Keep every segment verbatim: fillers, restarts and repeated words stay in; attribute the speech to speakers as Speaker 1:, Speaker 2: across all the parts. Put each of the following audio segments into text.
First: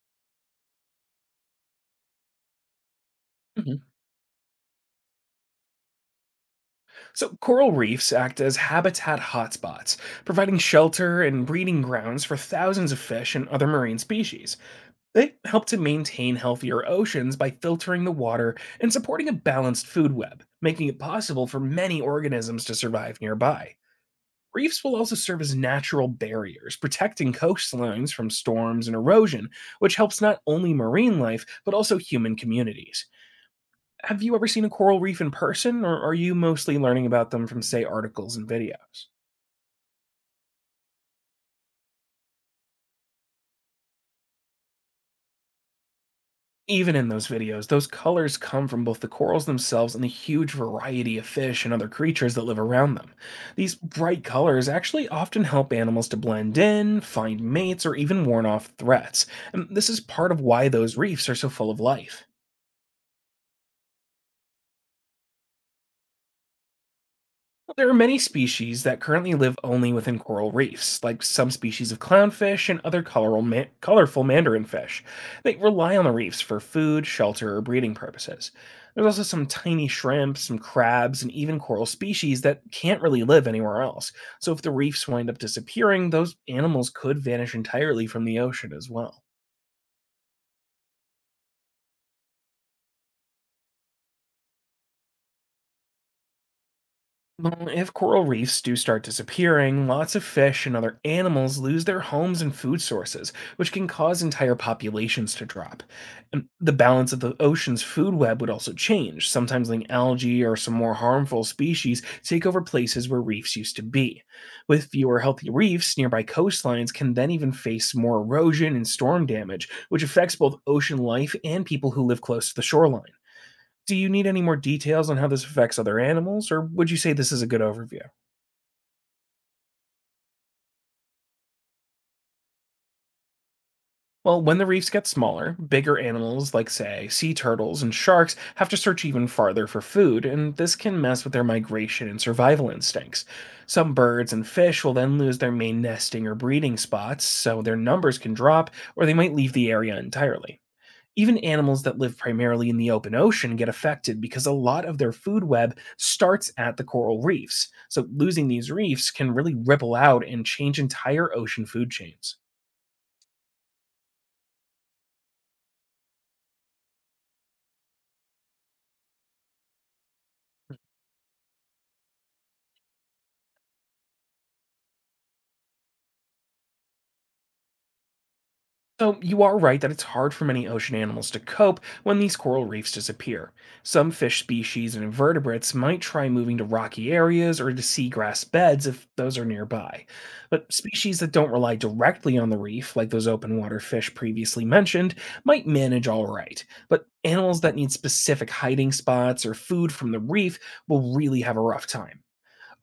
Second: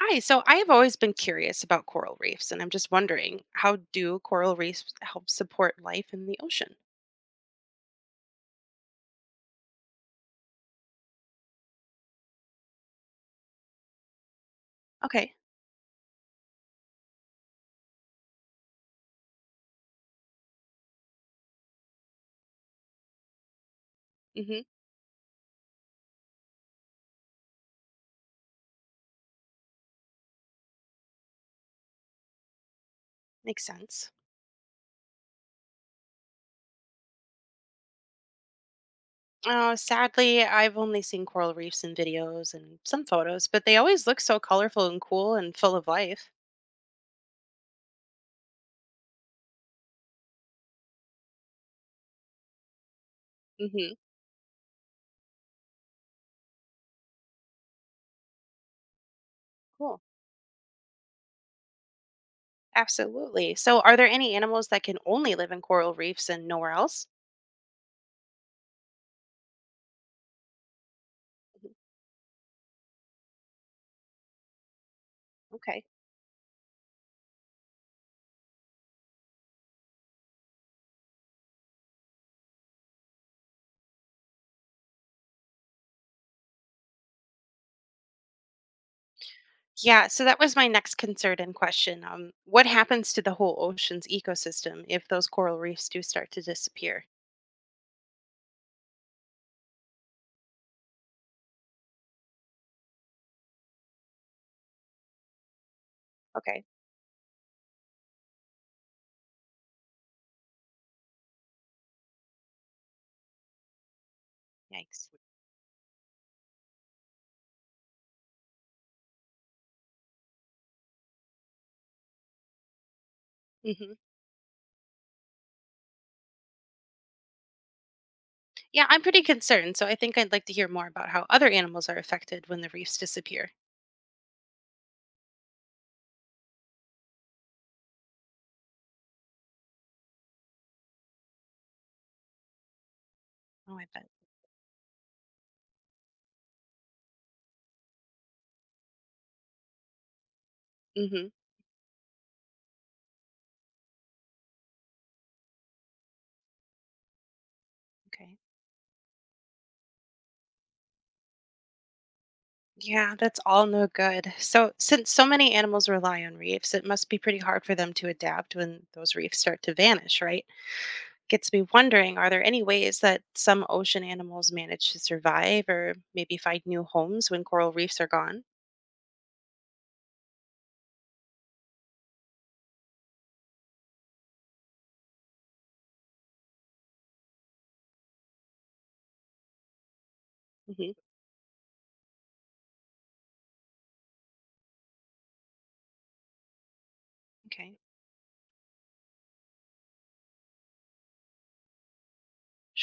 Speaker 1: Hi, so I have always been curious about coral reefs, and I'm just wondering, how
Speaker 2: Mhm.
Speaker 1: do coral reefs help support life in the ocean?
Speaker 2: So, coral reefs act as habitat hotspots, providing shelter and breeding grounds for thousands of fish and other marine species.
Speaker 1: Okay,
Speaker 2: They help to maintain healthier oceans by filtering the water and supporting a balanced food web, making it possible for many organisms to survive nearby.
Speaker 1: mm-hmm,
Speaker 2: Reefs will also serve as natural barriers, protecting coastlines from storms and erosion, which helps not only marine life, but also human communities.
Speaker 1: makes sense.
Speaker 2: Have you ever seen a coral reef in person, or are you mostly learning about them from, say, articles and videos?
Speaker 1: Uh, sadly, I've only seen coral reefs in videos and some photos, but they always look so colorful and cool and full of life.
Speaker 2: Even in those videos, those colors come from both the corals themselves and the huge variety of fish and other creatures that live around them. These
Speaker 1: Mm-hmm,
Speaker 2: bright colors actually often help animals to blend in, find mates, or even warn off threats. And this is
Speaker 1: cool.
Speaker 2: part of why those reefs are so full of life.
Speaker 1: Absolutely. So, are there any animals that can only live in coral reefs and nowhere else?
Speaker 2: Well, there are many species that currently live only within coral reefs, like some
Speaker 1: Mhm.
Speaker 2: species of clownfish and other colorful, ma- colorful mandarin fish. They
Speaker 1: Okay.
Speaker 2: rely on the reefs for food, shelter, or breeding purposes. There's also some tiny shrimp, some crabs, and even coral species that can't really live anywhere else. So if the reefs wind up disappearing, those animals could vanish entirely from the ocean as well.
Speaker 1: Yeah, so that was my next concern and question. Um, what happens to the whole ocean's ecosystem if those coral reefs do start to disappear?
Speaker 2: Well, if coral reefs do start disappearing, lots of fish and other animals lose their homes and food sources, which can cause entire populations to drop. And
Speaker 1: Okay,
Speaker 2: the balance of the ocean's food web would also change, sometimes letting algae or some more harmful species take over places where reefs used to be. With
Speaker 1: yikes.
Speaker 2: fewer healthy reefs, nearby coastlines can then even face more erosion and storm damage, which affects both ocean life and people who live close to the shoreline.
Speaker 1: Hmm.
Speaker 2: Do you need any more details on how this affects other animals, or would you say this is a good overview?
Speaker 1: Yeah, I'm pretty concerned, so I think I'd like to hear more about how other animals are affected when the reefs disappear.
Speaker 2: Well, when the reefs get smaller, bigger animals like, say, sea turtles and sharks have to search even farther for food, and this can mess with their migration and survival instincts.
Speaker 1: Oh, I
Speaker 2: Some
Speaker 1: bet.
Speaker 2: birds and fish will then lose their main nesting or breeding spots, so their numbers can drop, or they might leave the area entirely.
Speaker 1: Hmm.
Speaker 2: Even animals that live primarily in the open ocean get affected because a lot of their food web starts at the coral reefs. So,
Speaker 1: Okay.
Speaker 2: losing these reefs can really ripple out and change entire ocean food chains.
Speaker 1: Yeah, that's all no good. So, since so many animals rely on reefs, it must be pretty hard for them to adapt when those reefs start to vanish, right? Gets me wondering, are there any ways that some ocean animals manage to survive or maybe find new homes when coral reefs are gone?
Speaker 2: So, you are right that it's hard for many ocean animals to cope when these coral reefs disappear. Some fish species and invertebrates might try moving to rocky areas or to seagrass beds if those are nearby. But
Speaker 1: Hmm.
Speaker 2: species that don't rely directly on the reef, like those open water fish previously mentioned, might manage all right. But animals that
Speaker 1: Okay,
Speaker 2: need specific hiding spots or food from the reef will really have a rough time.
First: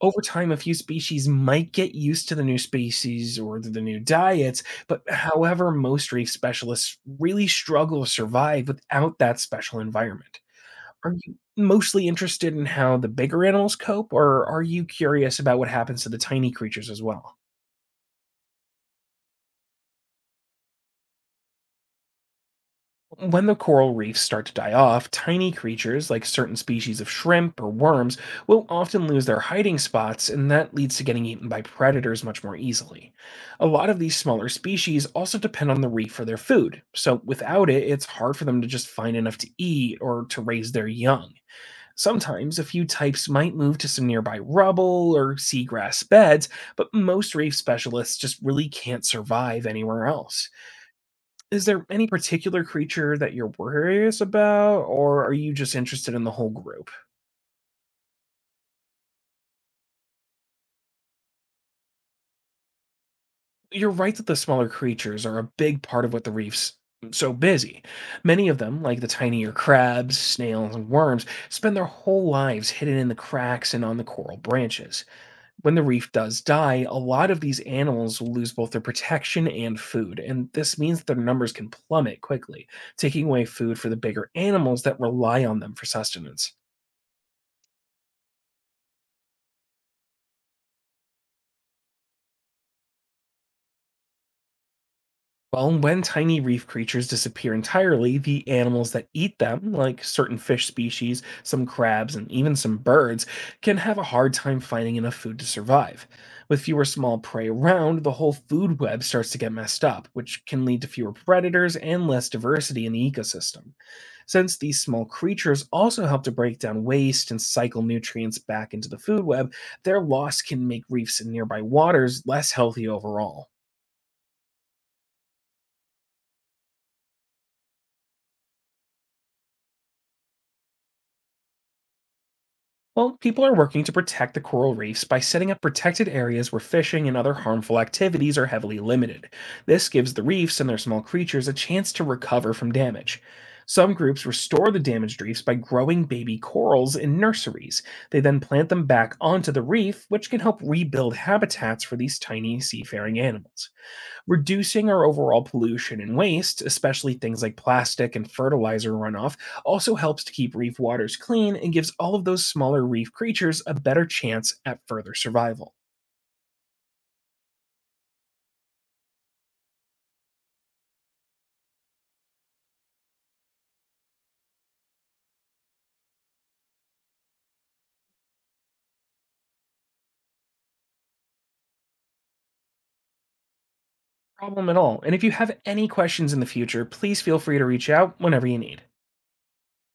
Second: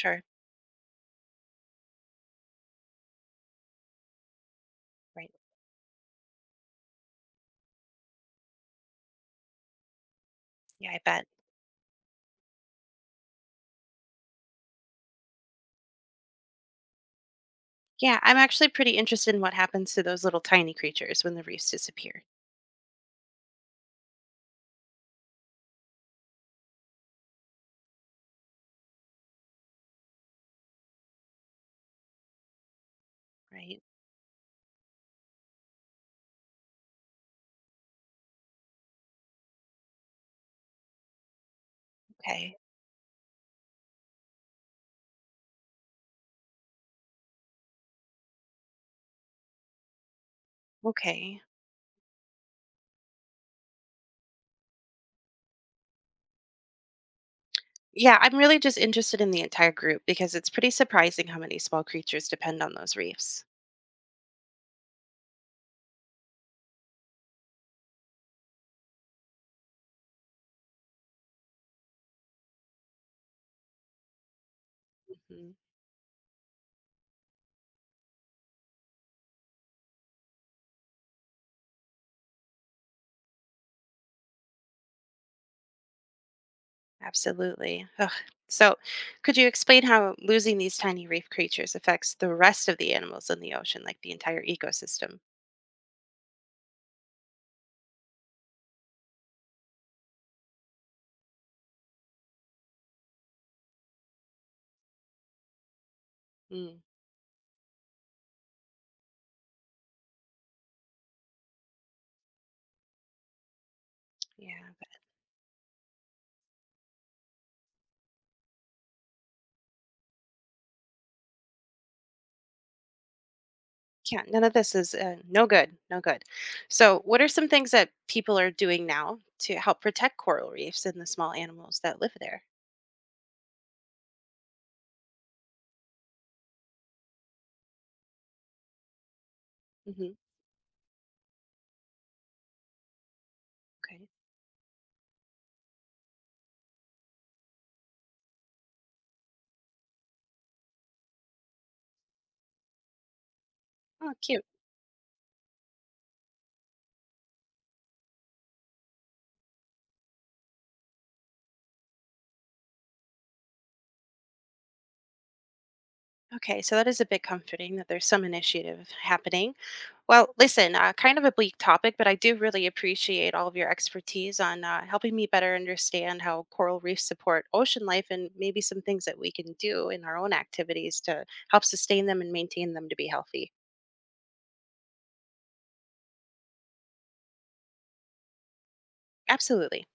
Speaker 2: Over time a few species might get used to the new species or the new diets, but
Speaker 1: Right.
Speaker 2: however most reef specialists really struggle to survive without that special environment.
Speaker 1: Yeah, I
Speaker 2: Are
Speaker 1: bet.
Speaker 2: you mostly interested in how the bigger animals cope, or are you curious about what happens to the tiny creatures as well?
Speaker 1: Yeah, I'm actually pretty interested in what happens to those little tiny creatures when the reefs disappear.
Speaker 2: When the coral reefs start to die off, tiny creatures like certain species of shrimp or worms will often lose their hiding spots, and that leads to getting eaten by predators much more easily. A
Speaker 1: Right.
Speaker 2: lot of these smaller species also depend on the reef for their food, so without it, it's hard for them to just find enough to eat or to raise their young.
Speaker 1: Okay.
Speaker 2: Sometimes a few types might move to some nearby rubble or seagrass beds, but most reef specialists just really can't survive anywhere else.
Speaker 1: Okay.
Speaker 2: Is there any particular creature that you're worrious about, or are you just interested in the whole group?
Speaker 1: Yeah, I'm really just interested in the entire group because it's pretty surprising how many small creatures depend on those reefs.
Speaker 2: You're right that the smaller creatures are a big part of what the reef's so busy. Many of them, like the tinier crabs, snails, and worms, spend their whole lives hidden in the cracks and on the coral branches.
Speaker 1: Mhm.
Speaker 2: When the reef does die, a lot of these animals will lose both their protection and food, and this means that their numbers can plummet quickly, taking away food for the bigger animals that rely on them for sustenance.
Speaker 1: Absolutely. Ugh. So, could you explain how losing these tiny reef creatures affects the rest of the animals in the ocean, like the entire ecosystem?
Speaker 2: Well, when tiny reef creatures disappear entirely, the animals that eat them, like certain fish species, some crabs, and even some birds, can have a hard time finding enough food to survive. With
Speaker 1: Mm,
Speaker 2: fewer small prey around, the whole food web starts to get messed up, which can lead to fewer predators and less diversity in the ecosystem. Since
Speaker 1: yeah,
Speaker 2: these
Speaker 1: but
Speaker 2: small creatures also help to break down waste and cycle nutrients back into the food web, their loss can make reefs in nearby waters less healthy overall.
Speaker 1: yeah, none of this is uh, no good, no good. So, what are some things that people are doing now to help protect coral reefs and the small animals that live there?
Speaker 2: Well, people are working to protect the coral reefs by setting up protected areas where fishing and other harmful activities are heavily limited. This
Speaker 1: Hmm.
Speaker 2: gives the reefs and their small creatures a chance to recover from damage. Some
Speaker 1: Okay.
Speaker 2: groups restore the damaged reefs by growing baby corals in nurseries. They then plant them back onto the reef, which can help rebuild habitats for these tiny seafaring animals.
Speaker 1: Oh, cute.
Speaker 2: Reducing our overall pollution and waste, especially things like plastic and fertilizer runoff, also helps to keep reef waters clean and gives all of those smaller reef creatures a better chance at further survival.
Speaker 1: Okay, so that is a bit comforting that there's some initiative happening. Well, listen, uh, kind of a bleak topic, but I do really appreciate all of your expertise on uh, helping me better understand how coral reefs support ocean life and maybe some things that we can do in our own activities to help sustain them and maintain them to be healthy.
Speaker 2: Problem at all. And if you have any questions in the future, please feel free to reach out whenever you need.
Speaker 1: Absolutely.